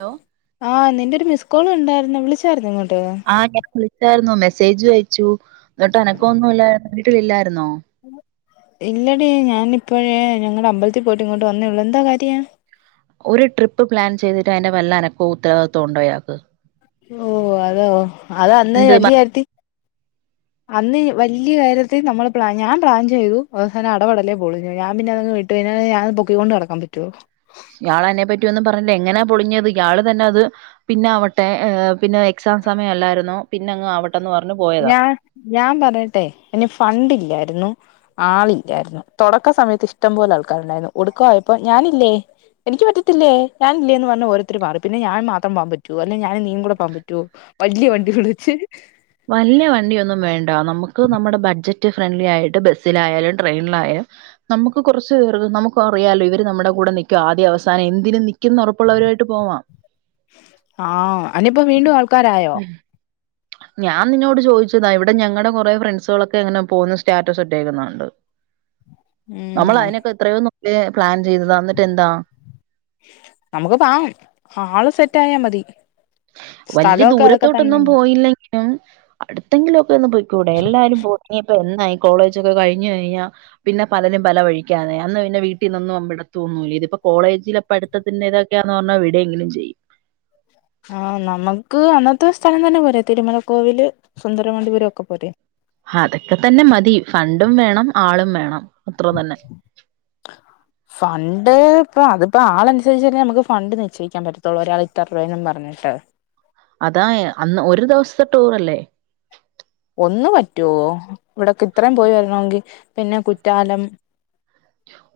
Law ആഹ് നിന്റെ ഒരു മിസ് കോൾ കണ്ടായിരുന്നു. വിളിച്ചായിരുന്നോ ഇങ്ങോട്ട്? ആഹ് ഞാൻ വിളിച്ചായിരുന്നു മെസ്സേജു അയച്ചു. ന്നട്ട് അനക്കൊ ഒന്നും ഇല്ലായിരുന്ന്. വീട്ടിലില്ലായിരുന്നോ? ഇല്ലടി ഞാനിപ്പോഴേ ഞങ്ങടെ അമ്പലത്തി പോയിട്ട് ഇങ്ങോട്ട് വന്നേയൊള്ളു. എന്താ കാര്യം? ഒരു ട്രിപ്പ് പ്ലാൻ ചെയ്തിട്ട് അതിന്റെ വല്ല അനക്കവും ഉത്തരവാദിത്വോം ഉണ്ടോ ഇയാക്ക്. ഓഹ് അതോ അത് അന്ന് എന്ത് മ വല്യ കാര്യത്തി അന്ന് വല്ലിയ കാര്യത്തി നമ്മള് പ്ലാൻ ഞാൻ പ്ലാൻ ചെയ്തു. അവസാനം അടപടല്ലേ പോളിഞ്ഞു ഞാൻ പിന്നെതങ്ങ് വി ട്ടു കയ്ഞാരെ ഞാൻ അത് പൊക്കി കൊണ്ട് നടക്കാൻ പറ്റോ ഇയാളെന്നെ പറ്റിയൊന്നും പറഞ്ഞില്ല. എങ്ങനെയാ പൊളിഞ്ഞത് ഇയാള് തന്നെ അത് പിന്നാവട്ടെ ഏഹ് പിന്നെ എ ക്സാം സമയം അല്ലായിരുന്നോ പിന്നെ അങ്ങ് ആവെട്ടം ന്ന് പറഞ്ഞു പോ ഞാ ഞാൻ പറയട്ടെ അയ്ന് ഫണ്ടില്ലായിരുന്നു. ആളില്ലായിരുന്നു. തൊടക്ക സമയത്ത് ഇഷ്ടം പോലെ ആൾക്കാരുണ്ടായിരുന്നു ഒടുക്ക ആയപ്പോ ഞാനില്ലേ. എനിക്ക് പറ്റത്തില്ലേ ഞാനില്ലേന്ന് പറഞ്ഞ് ഓരോത്തര് മാറി. പിന്നെ ഞാൻ മാത്രം പോവാൻ പ റ്റൊ അല്ലേ ഞാനും നീയും കൂടെ പോവാൻ പറ്റോ വല്ല്യ വണ്ടി വിളിച്ച്. വല്ല്യ വണ്ടിയൊന്നും വേണ്ട നമുക്ക് നമ്മുടെ ബഡ്ജ റ്റ് ഫ്രണ്ട്ലിയായിട്ട് ബസിലായാലും ട്രെയിനിലായാലും നമുക്ക് കൊറച്ച് ർവ് നമു ഇപ്പ അറിയാലോ ഇവർ നമ്മുടെ കൂടെ നിക്കും ആദ്യ അവസാനും എന്തിനും നിക്കുംന്ന് ഉറപ്പുള്ളവരായിട്ട് പോവാം ആഹ് അയ്നിപ്പോ വീണ്ടും ആൾക്കാരായോ ഞാൻ നിന്നോട് ചോദിച്ചതാ ഇവിടെ ഞങ്ങളുടെ കൊറെ ഫ്രണ്ട്സാളൊക്കെ അങ്ങെനെ പോവുന്നു സ്റ്റാറ്റെസ് ഇട്ടേക്കുന്നു കണ്ടു നമ്മൾ ഉം അയ്നൊക്കെ എത്രയോ ന്നോ ല്ലെ പ്ലാൻ ചെയ്തതാ ന്നിട്ട് എന്താ? നമ്മക്ക് പാങ്ങും ആള് സെറ്റായാ മതി. വല്ല്യ സ്ഥലൊക്കെ അതൊക്കെ ദൂരത്തോട്ടൊന്നും തന്നെയാണ് പോയില്ലെങ്കിലും യാ അടുത്തെങ്കിലും ഒക്കെ ഒന്ന് പോയിക്കൂടെ എല്ലാരും പോവും ഇനിയിപ്പോ എന്ന ഈ കോളേജ് ഒക്കെ കയ്ഞ്ഞു കഴിഞ്ഞാ പിന്നെ പലരും പല വഴിക്കാനെ അന്ന് പിന്നെ വീട്ടിന്നൊന്നും വിടതൊന്നുല്ല ഇതി ഇപ്പൊ കോളേജില് പട്ത്തത്തിന്റെ ഇതൊക്ക്യാന്ന് പർഞാ വിടെങ്കിലും ചെയ്യും. ആഹ് നമക്ക് അന്നത്തെ സ്ഥലം തന്നെ പോരെ തിരുമലക്കോവില് സുന്ദരമണ്ണ്ടിപുരം ഒക്കെ പോരെ? അതൊക്കെ തന്നെ മതി ഫണ്ടും വേണം ആളും വേണം അത്ര തന്നെ. ഫണ്ട് ഇപ്പൊ അതിപ്പോ ആൾ അനുസരിച്ചന്നേ നമുക്ക് ഫണ്ട് നിശ്ചയിക്കാൻ പറ്റതൊള്ളു ഒരാൾ ഇത്ര രൂപെയും പറ്ഞ് പറഞ്ഞിട്ട് അതായ അന്ന് ഒര് ദിവസത്തെ ടൂർ അല്ലേ? ഒന്ന് പറ്റുവോ ഇവിടൊക്കെ ഇത്രയും പോയി വെര്ണോങ്കി പിന്നെ കുറ്റാലം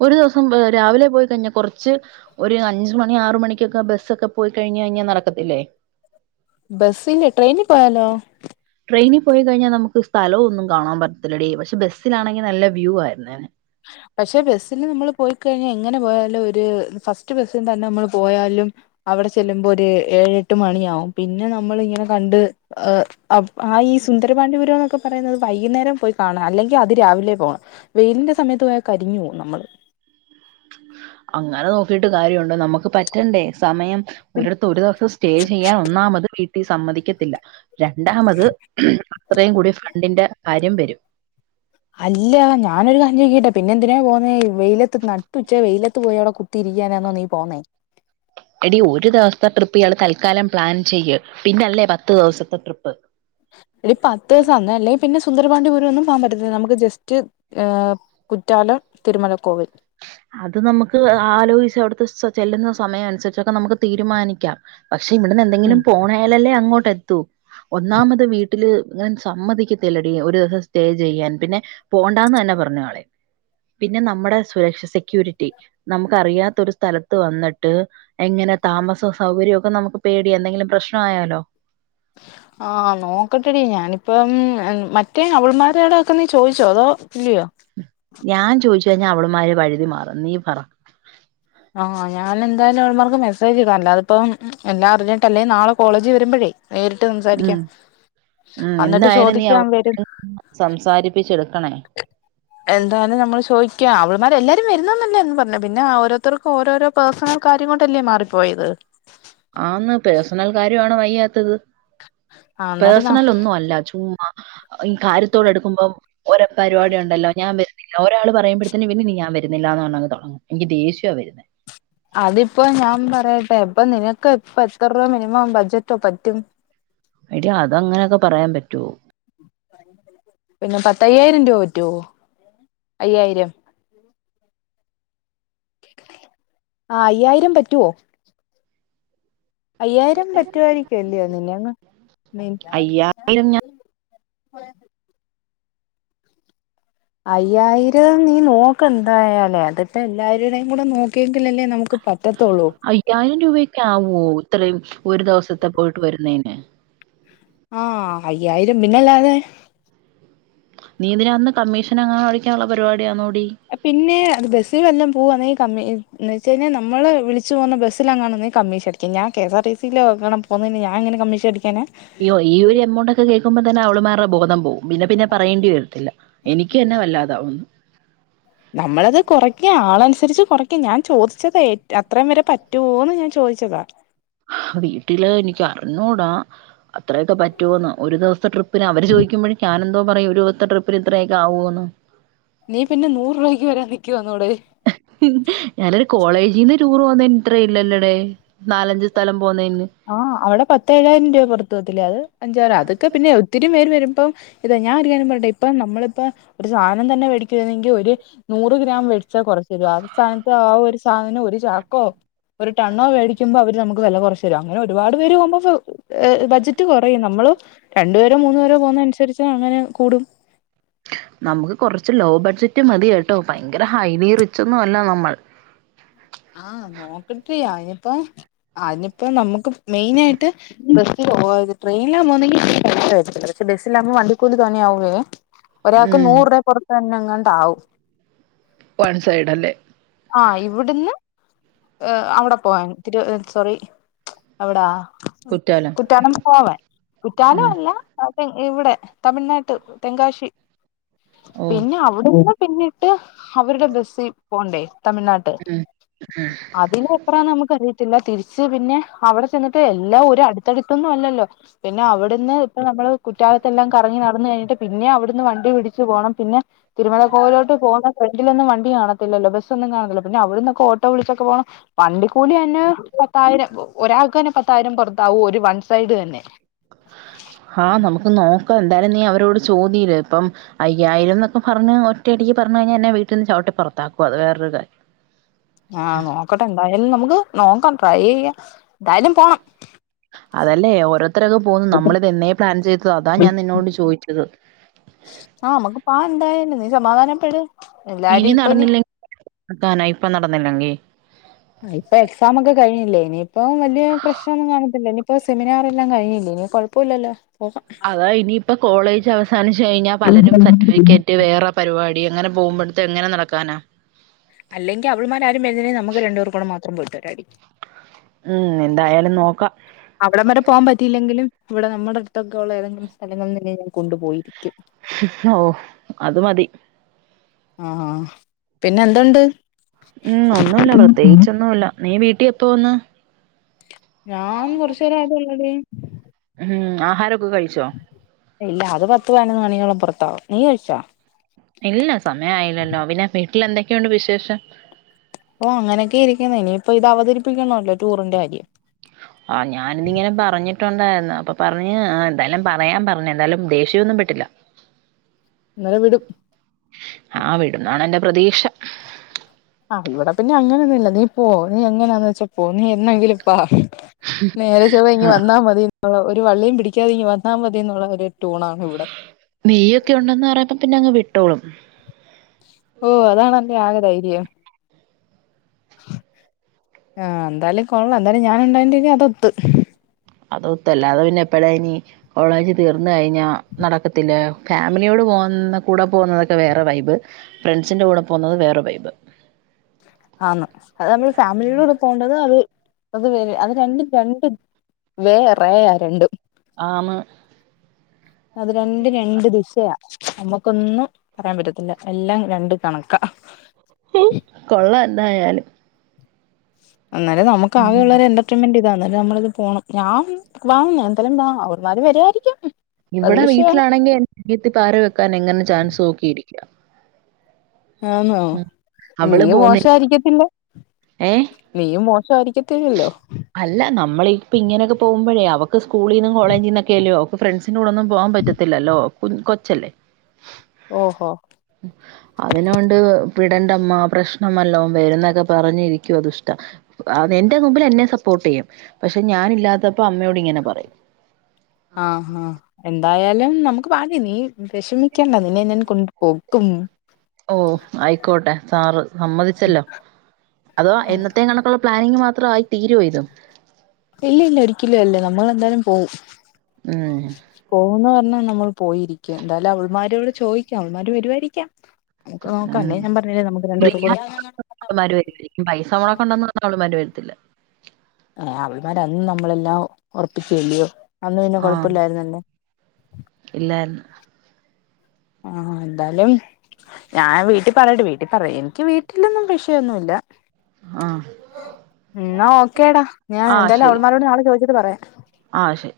ഒര് ദിവസം ഈഹ് രാവിലെ പോയി കഴിഞ്ഞ കൊർച്ച് ഒര് അഞ്ച് മണി ആറ് മണിക്കൊക്കെ ബെസ്സൊക്കെ പോയി കഴ്‌ഞ് കഴിഞ്ഞാ നടക്കത്തില്ലേ? ബെസ്സില് ട്രെയിനി പോയാലോ? ട്രെയിനി പോയി കഴിഞ്ഞാ നമുക്ക് സ്ഥലവും ഒന്നും കാണാൻ പറ്റത്തില്ലേടീ പക്ഷെ ബസിലാണെങ്കിൽ നല്ല വ്യൂ ആയിര്ന്നേനെ. പക്ഷെ ബെസ്സിൽ നമ്മള് പോയിക്കഴിഞ്ഞാൽ എങ്ങനെ പോയാലും ഒരു ഫസ്റ്റ് ബസ്സിൽ തന്നെ നമ്മള് പോയാലും. അവടെ ചെല്ലുമ്പോ ഒര് ഏഴെട്ട് മണിയാവും പിന്നെ നമ്മള് ഇങ്ങെനെ കണ്ട് ഏഹ് ആഹ് ഈ സുന്ദരപാണ്ഡിപുരം എന്നൊക്കെ പറയുന്നത് വൈകുന്നേരം പോയി കാണാം അല്ലെങ്കി അതി രാവിലെ പോകണം വെയിലിന്റെ സമയത്ത് പോയാൽ കരിഞ്ഞു പോവും നമ്മള്. അങ്ങെനെ നോക്കിട്ട് കാര്യോണ്ടൊ നമക്ക് പറ്റണ്ടേ സമയം. ഒരിടെത്ത് ഒരു ദിവസം സ്റ്റേ ചെയ്യാൻ ഒന്നാമത് വീട്ടി സമ്മതിക്കത്തില്ല. രണ്ടാമെത് അത്രേം കൂടിയെ ഫ്രാണ്ടിന്റെ കാര്യം വെരും. അല്ല ഞാനൊരു കാര്യം ചോയ്ക്കട്ടെ പിന്നെ എന്തിനാ പോന്നേ വെയിലത്ത് നട്ടു ഉച്ച വെയിലത്ത് പോയി അവിടെ കുത്തിയിരിക്കാനാന്നോ നീ പോന്നേ. എടി ഒര് ദിവസത്തെ ട്രിപ്പ് ഇയാള് തൽക്കാലം പ്ലാൻ ചെയ്യ് പിന്നല്ലേ പത്ത് ദിവസത്തെ ട്രിപ്പ്. എടീ പത്ത് ദിവസം അന്ന് അല്ലെങ്കിൽ പിന്നെ സുന്ദർപാണ്ടിപൂരം ഒന്നും പോകാൻ പറ്റത്തില്ല നമുക്ക് ജസ്റ്റ് ഏഹ് കുറ്റാലർ, തിരുമലക്കോവിൽ അത് നമ്മക്ക് ആലോചിച്ച് അവിടുത്തെ ചെല്ലുന്ന സമയം അനുസരിച്ചൊക്കെ നമുക്ക് തീരുമാനിക്കാം. പക്ഷെ ഇവിടുന്ന് ഉം എന്തെങ്കിലും പോണാലല്ലേ അങ്ങോട്ട് എത്തു എത്തു ഒന്നാമത് വീട്ടില് ഇങ്ങെനെ സമ്മതിക്കത്തില്ലെടി ഒര് ദിവസം സ്റ്റേ ചെയ്യാൻ പിന്നെ പോണ്ടാന്ന് തന്നെ പറ്ഞ് ആള് പിന്നെ നമ്മടെ സുരഷ സെക്യൂരിറ്റി നമുക്കറിയാത്ത ഒരു സ്ഥലത്ത് വന്ന്ട്ട് എങ്ങെനെ താമസോ സൗകര്യോ ഒക്കെ നമുക്ക് പേടിയ എന്തെങ്കിലും പ്രശ്ന ആയാലോ. ആഹ് നോക്കട്ടെടി ഞാനിപ്പം മറ്റേ അവൾമാരോടൊക്കെ നീ ചോദിച്ചോ അതോ ഇല്ലിയോ? ഞാൻ ചോയ്ച്ചു കഴിഞ്ഞാ അവള്മാര് വഴുതി മാറും നീ പറ. ആഹ് ഞാൻ എന്തായാലും അവൾമാർക്ക് മസ്സേജ്ടാ അല്ലാതിപ്പം എല്ലാ അർഞ്ഞിട്ടല്ലെ നാളെ കോളേജ് വരുമ്പഴേ. നേരിട്ട് ഉം സംസാരിക്കാം. ഉം എന്നിട്ട് എന്തായാലും നീ ചോദിക്കാം വരും അവർക്ക് സംസാരിപ്പിച്ചെടുക്കണേ. എന്തായാലും നമ്മള് ചോയ്ക്ക അവള്മാർ എല്ലാരും വരുന്നെന്നല്ലേന്ന് പറഞ്ഞു പിന്നാരു ത്തർക്കും ഓരോരോ പേഴ്സണെൽ കാര്യം കൊണ്ടല്ലേ മാറിപ്പോയത്. ആന്ന് പേഴ്സണെൽ കാര്യാണ് വയ്യാത്തത്. ആഹ് അന്നേരം ന പേഴ്സസെൽ ഒന്നും അല്ല ചുമ്മ. ഈ കാര്യത്തോടെ എടുക്കുമ്പം ഓരോ പരിപാടി ഒണ്ടല്ലോ ഞാൻ വെര് ഒരാൾ പറയുമ്പോഴത്തേന് പിന്ന ഞാൻ വുന്നില്ലന്ന് പറാ അങ് തുടങ്ങ എനിക്ക് ദേഷ്യ വരുന്നത് അതിപ്പോ ഞാൻ പറയട്ടെ ഇപ്പൊ നിനക്ക് ഇപ്പ എത്ര രൂപ മിനിമം ബഡ്ജറ്റോ പറ്റും എടി അത് അങ്ങനെയൊക്കെ പറയാൻ പറ്റുവോ പിന്നെ പത്തയ്യായിരം രൂപ പറ്റുവോ അയ്യായിരം കേൾക്കുന്നില്ല ആഹ് അയ്യായിരം പറ്റുവോ അയ്യായിരം പറ്റുുവായിരിക്കല്ലയോ നിന്നങ്ങ് [inaudible] അയ്യായിരം ഞാൻ [unintelligible] അയ്യായിരം നീ നോക്ക എന്തായാലേ അതിപ്പോ എല്ലാവരുടെേയും കൂടെ നോക്കിയെങ്കിൽല്ലേ നമുക്ക് പറ്റത്തോളളൂ അയ്യായിരം രൂപക്കെ ആവുമോ ഇത്രയും ഒരു ദിവസത്തെ പോയിട്ട് വരുന്നതിന് ആഹ് അയ്യായിരം പിന്നല്ലാതെ നീ ഇതിനകന്ന് കമ്മീഷൻ അങ്ങനെ പഠിക്കാനുള്ള പരിപാടിയാ നോടി പിന്നെ അത് ബസ്സിൽ വല്ലാം പോവവാെങ്കിൽ ഏയ് പിന്നെ അത് ബസിൽ വല്ലം പോകുവാനേൽ കമ്മീ എന്ന് വെച്ച കഴിഞ്ഞാൽ നമ്മള് വിളിച്ച് പോകുന്ന ബസ്സിലങ്ങണെങ്കിൽ കമ്മീഷൻ അടിക്കും ഞാൻ കേ എസ് ആർ ടി സിൽണ പൊന്നെന്നു ഞാൻ ങ്ങന കമ്മീഷൻ അടിക്കാന യ്യോ ഈ ഒരു അമൗണ്ട് ഒക്കെ കേൾക്കുമ്പോ തന്നെ അവള് ബോധം പോകും പിന്നെ പിന്നെ പറയേണ്ടി വരല്ല എനിക്ക് തന്നെ വല്ലാതാവുന്നു ഉം നമ്മളത് കുറയ്ക്ക ആളനുസരിച്ച് കുറയ്ക്കുക ഞാൻ ചോദിച്ചതാഏ അത്രയും വരെ പറ്റുവോന്ന് ഞാൻ ചോദിച്ചതാ വീട്ടില് എനിക്ക് അറിഞ്ഞൂടാ അത്രയൊക്കെ പറ്റുമോന്ന് ഒരു ദിവസത്തെ ട്രിപ്പ് പിന്നെ അവര് ചോദുമ്പോഴ ഞാനെന്തോ പറയും ഒരുപത്തെ ട്രിപ്പിൽ ഇത്രയൊക്ക ആകുമയന്ന് നീ പിന്നെ നൂറ രൂപയ്ക്ക് വരാൻ നിൽക്കുവന്നടെ ഞാനൊരു കോളേജിൽന്ന് ടൂർ പോന്നന്ട്രല്ലല്ലോടെ നാലഞ്ചച് സ്ഥലം പോന്നതിന് അഹ് അവിടെ പത്തേഴായിരം രൂപ പുറത്തത്ത് വത്തില്ലേ അത് അഞ്ചായിരം അതൊക്കെ പിന്നെ ഒത്തിരി പേര് വരുമ്പം ഇത ഞാൻ ഒരു കാര്യം പറയട്ടെ ഇപ്പം നമ്മളിപ്പോ ഒരു സാധനം തന്നെ മേടിക്കുന്നെങ്കിൽ ഒരു നൂറ് ഗ്രാം വെടിച്ച കൊറച്ചു വരു ആ സ്ഥാനത്ത് ആ ഒരു സാധനം ഒരു ചാക്കോ ഒരു ടണ്ണോ മേടിക്കുന്പം അവ നമുക്ക് വില കുറച്ച അങ്ങനെ ഒരുപാട് പേര് പോകുമ്പോ ബ്ജറ്റ് കുറയും നമ്മള് രണ്ടുപരോ മൂന്നു പേരോ പോകുന്നനുസരിച്ച് അങ്ങനെ കൂടും നമുക്ക് കുറച്ച് ലോ ബഡ്ജറ്റ് മതി കേട്ടോ ഭയങ്കര ഹൈലി റിിച്ചൊന്നുംല്ല നമ്മൾ ആഹ് നോക്കട്ട അതിനിപ്പോ അതിനിപ്പോ നമ്മുക്ക് മെയിന ആയിട്ട് ബസ്സി പോത് ട്രെയിനാകുന്നെങ്കില് പക്ഷെ ബസ്സിലാവുമ്പോൾ വണ്ടിക്കൂലീ തോനേ യാവുകയേ ഒരാൾക്ക് ഉം നൂറ രൂപ പുറത്ത് തന്നെ ഇങ്ങോണ്ടാവും വൺ സൈഡ് അല്ലേ ആഹ് ഇവിടുന്ന് അവിടെ പോവാൻ തിരു സോറി അവിടാ ആഹ് കുറ്റാലം പോവാൻ കുറ്റാലം ഉം അല്ല ആ ഇവിടെ തമിഴ്നാട്ട് തെങ്കാശി ഓ പിന്നെ അവിടെ ന്നു പിന്നിട്ട് അവരുടെ ബസിൽ പോകണ്ടേ തമിഴ്നാട്ട് ഉം അതിന്യൂ അത്രാന്ന് നമുക്ക് അറിയത്തില്ല തിരിച്ച് പിന്നെ അവിടെ ചെന്നിട്ട് എല്ലാം ഒരു അടുത്തടുത്തൊന്നും അല്ലല്ലോ പിന്നെ അവിടുന്ന് ഇപ്പൊ നമ്മള് കുറ്റാലത്തെ എല്ലാം കറങ്ങി നടന്ന കഴിഞ്ഞിട്ട് പിന്നെ അവിടുന്ന് വണ്ടി പിടിച്ചു പോണം പിന്നെ തിരുമല കോയിലോട് പോകുന്ന ഫ്രണ്ടിലൊന്നും വണ്ടി കാണത്തില്ലോ പക്ഷെ ന്നും കാണുന്നില്ല പിന്നെ അവിടന്നൊക്കെ ഓട്ടോ വിളിച്ചൊക്കെ പോകണം പണ്ടിക്കൂലി ഞ്ഞെ പത്തായിരം ഒരാൾക്കന്നെ പത്തായിരം പുറത്താവൂ ഒരു വൺ സൈഡ് തന്നെ ആഹ് നമുക്ക് നോക്കാം എന്തായാലും നീ അവരോട് ചോതിലെ ഇപ്പം അയ്യായിരം ന്നൊക്കെ പറഞ്ഞ ഒറ്റയടിക്ക് പറഞ്ഞു കഴിഞ്ഞാൽ എന്നെ വീട്ടിൽ നിന്ന് ചട്ട പുറത്താക്കും അത് വേറൊര് കാര്യം ആഹ് നോക്കട്ടെ എന്തായാലും നമുക്ക് നോക്കാം ട്രൈ ചെയ്യ എന്തായാലും പോണം അതല്ലേ ഓരോരുത്തങ്ങ് പോകുന്നു നമ്മളിത് എന്നെ പ്ലാൻ ചെയ്തതു അതാ ഞാൻ നിന്നോട് ചോദിച്ചത് ആഹ് നമുക്ക് പാ എന്തായന്ന നീ സമാധാനപ്പെട് ഇനി എല്ലാരും ഇപ്പ നടന്നില്ലെ [unintelligible] കാന ഇപ്പൊ നടന്നില്ലെങ്കി ഇപ്പൊ എക്സാംക്കെ കഴിഞ്ഞില്ലേ ഇനിയിപ്പം വലിയ പ്രശ്നൊന്നും കാണത്തില്ല ഇനി ഇപ്പൊ സെമിനാറെല്ലാം കഴിഞ്ഞില്ലേ ഇനി കുഴപ്പല്ലല്ലോ അതാ ഇനിയിപ്പോ കോളേജ് അവസാനിച്ചു കഴിഞ്ഞാൽ പലരും സർട്ടിഫിക്കറ്റ് വേറെ പരിപാടി എങ്ങനെ പോകുമ്പോഴത്തെ എങ്ങനെ നടക്കാനാ അല്ലെങ്കി അവൾമാരും വരുന്നില്ലങ്കി നമുക്ക് രണ്ടു പേർക്ക് മാത്രം പോയിട്ടു വരാടി ഉം എന്തായാലും നോക്കാ അവിടെം വരെ പോകാൻ പറ്റിയില്ലെങ്കിലും ഇവിടെ നമ്മുടെ അടുത്തൊക്കൊയുള്ള ഏതെങ്കിലും സ്ഥലങ്ങളിൽ തന്നെ ഞാൻ കൊണ്ടു പോയിരിക്കും ഓഹ് അത് മതി ആഹ് പിന്നെന്തുണ്ട്? ഉം ഒന്നുല്ല പ്രത്യേകിച്ചൊന്നുല്ല നീ വീട്ടിൽ എപ്പോ വന്ന് ഞാൻ കൊറച്ചേരം ആയതേ ഉള്ളടി ഉം ആഹാരൊക്കെ കഴിച്ചോ? ഇല്ല അത് പത്ത് പതിനൊന്ന് മണിയോളം പുറത്താവും നീ കഴിച്ച? ഇല്ല സമയയില്ലല്ലോ പിന്നെ വീട്ടിൽ എന്തൊക്കെയുണ്ട് വിശേഷം? ഓഹ് അങ്ങനെക്കെയിരിക്കുന്നു ഇനിയിപ്പൊ ഇത് അവതരിപ്പിക്കണമല്ലോ ടൂറിന്റെ കാര്യം ആഹ് ഞാനിതിങ്ങനെ പറഞ്ഞിട്ടുണ്ടയിരുന്നു അപ്പൊ പറഞ്ഞ് എന്തായാലും പറയാൻ പറഞ്ഞു എന്തായാലും ദേഷ്യന്നും പെട്ടില്ല ഇന്നലെ വിടും ആഹ് വിടും ന്നാണ് ന്റെ പ്രതീക്ഷ ആഹ് ഇവിടെ പിന്നെ അങ്ങനെയൊന്നുല്ല നീ പോ നീ എങ്ങനാന്ന് വെച്ചാ പോ നീ എന്നെങ്കിലും വ നേരെ ചൊവ്വേ ഇങ്ങ് വന്നാ മതി ഒരു വള്ളിയും പിടിക്കാതെ ഇങ്ങ് വന്നാ മതി ന്നുള്ളരു ടൂൺ ആണ് ഇവിടെ നീയ്യൊക്കെ ഉണ്ടെന്ന് പറയുമ്പ പിന്നെ അങ്ങ് വിട്ടോളും ഓഹ് അതാണ് അൻക്ക് ആകെ ദൈര്യം ആഹ് എന്തായാലും കൊള്ളാം എന്തായാലും ഞാൻ ഉണ്ടായതോണ്ട് അതൊത്ത് അതൊത്ത് അല്ലാതെ പിന്നെ എപ്പഴ ഇനി കോളേജ് തീർന്ന് കഴിഞ്ഞ നടക്കത്തില്ല ഫാമിലിയോട് പോന്ന കൂടെ പോകുന്നതൊക്കെ വേറെ വൈബ് ഫ്രണ്ട്സിൻ്റെ കൂടെ പോകുന്നത് വേറെ വൈബ് ആന്ന് അത് നമ്മൾ ഫാമിലിയിലൂടെ പോവേണ്ടത് അത് അത് വര അത് രണ്ടും രണ്ട് വേ റേ യാ രണ്ടും ആന്ന് അത് രണ്ട് രണ്ട് ദിശയാ നമുക്കൊന്നും പറയാൻ പറ്റത്തില്ല എല്ലാം രണ്ട് കണക്ക കൊള്ളാം എന്നായാലും എന്നാലേ നമുക്ക് ആകെയുള്ളൊരു എന്റർ എന്റർട്രയിൻമെന്റ് ഇതാണ് നമ്മളത് പോണം ഞാൻ വാ എന്തായാലും എന്താ അവൾമാര് വരയിരിക്കും ഇവിടെ വീട്ടിലാണെങ്കിൽ അനിയത്തി പാര വെക്കാൻ എങ്ങനെ ചാൻസ് നോക്കിയിരിക്ക. ആന്നോ നീയും മോശമായിരിക്കത്തില്ല ഏഹ് നീയും മോശമായിരിക്കത്തില്ലല്ലോ അല്ല നമ്മള് ഇപ്പ ഇങ്ങനൊക്കെ പോകുമ്പോഴേ അവക്ക് സ്കൂളിൽന്നും കോളേജിൽ നിന്നൊക്കെയല്ലോ ഇപ്പൊ ഫ്രണ്ട്സിന്റെ കൂടെ ഒന്നും പോകാൻ പറ്റത്തില്ലല്ലോ കൊച്ചല്ലേ ഓഹോ അതിനൊണ്ട് വിടണ്ടമ്മ പ്രശ്നമല്ലോ വരുന്നൊക്കെ പറഞ്ഞിരിക്കുവ ദുഷ്ട ആഹ് എന്റെ മുമ്പിൽ എന്നെ സപ്പോർട്ട് ചെയ്യും പക്ഷെ ഞാനില്ലാത്തപ്പോ അമ്മയോട് ഇങ്ങനെ പറയും ആഹ് ആഹാ എന്തായാലും നമുക്ക് പാടി നീ വിഷമിക്കണ്ട നിന്നെ ഞാൻ കൊണ്ട് പോക്കും ഓഹ് ആയിക്കോട്ടെ സാറ് സമ്മതിച്ചല്ലോ അതോ എന്നത്തേയും കണക്കുള്ള പ്ലാനിങ് മാത്രമായി തീരുമോ ഇതും ഇല്ലില്ല ഒരിക്കലും അല്ല നമ്മൾന്തായാലും പോകും ഉം പോകുമെന്ന് പറഞ്ഞാൽ നമ്മൾ പോയിരിക്കും എന്തായാലും അവൾമാരോട് ചോദിക്കാം അവൾമാര് വരുവായിരിക്കാം നമുക്ക് നോക്കാം അല്ലേ ഞാൻ പറഞ്ഞില്ലേ നമക്ക് രണ്ടുപേർ കൂടെ അവളുമാര് വരുവായിരിക്കും പൈസ മുടക്ക് ഉണ്ടെന്ന് പറഞ്ഞാൽ അവളുമാര് വരുത്തില്ല അവൾമാരന്നും നമ്മളെല്ലാം ഉറപ്പിച്ചല് കല്ലിയോ അന്നും പിന്നെ കൊഴപ്പമില്ലായിരുന്നല്ലേ ഇല്ലയിരുന്നു ആഹ് എന്താലും ഞാൻ വീട്ടിൽ പറയട്ടെ വീട്ടിൽ പറയാ എനിക്ക് വീട്ടിലൊന്നും വിഷയമൊന്നുല്ല ആഹ് എന്നാ ഓക്കേടാ ഞാൻ ആഹ് എന്തായാലും ശരി. അവൾമാരോട് നാളെ ചോദിച്ചിട്ട് പറയാം ആഹ് ശരി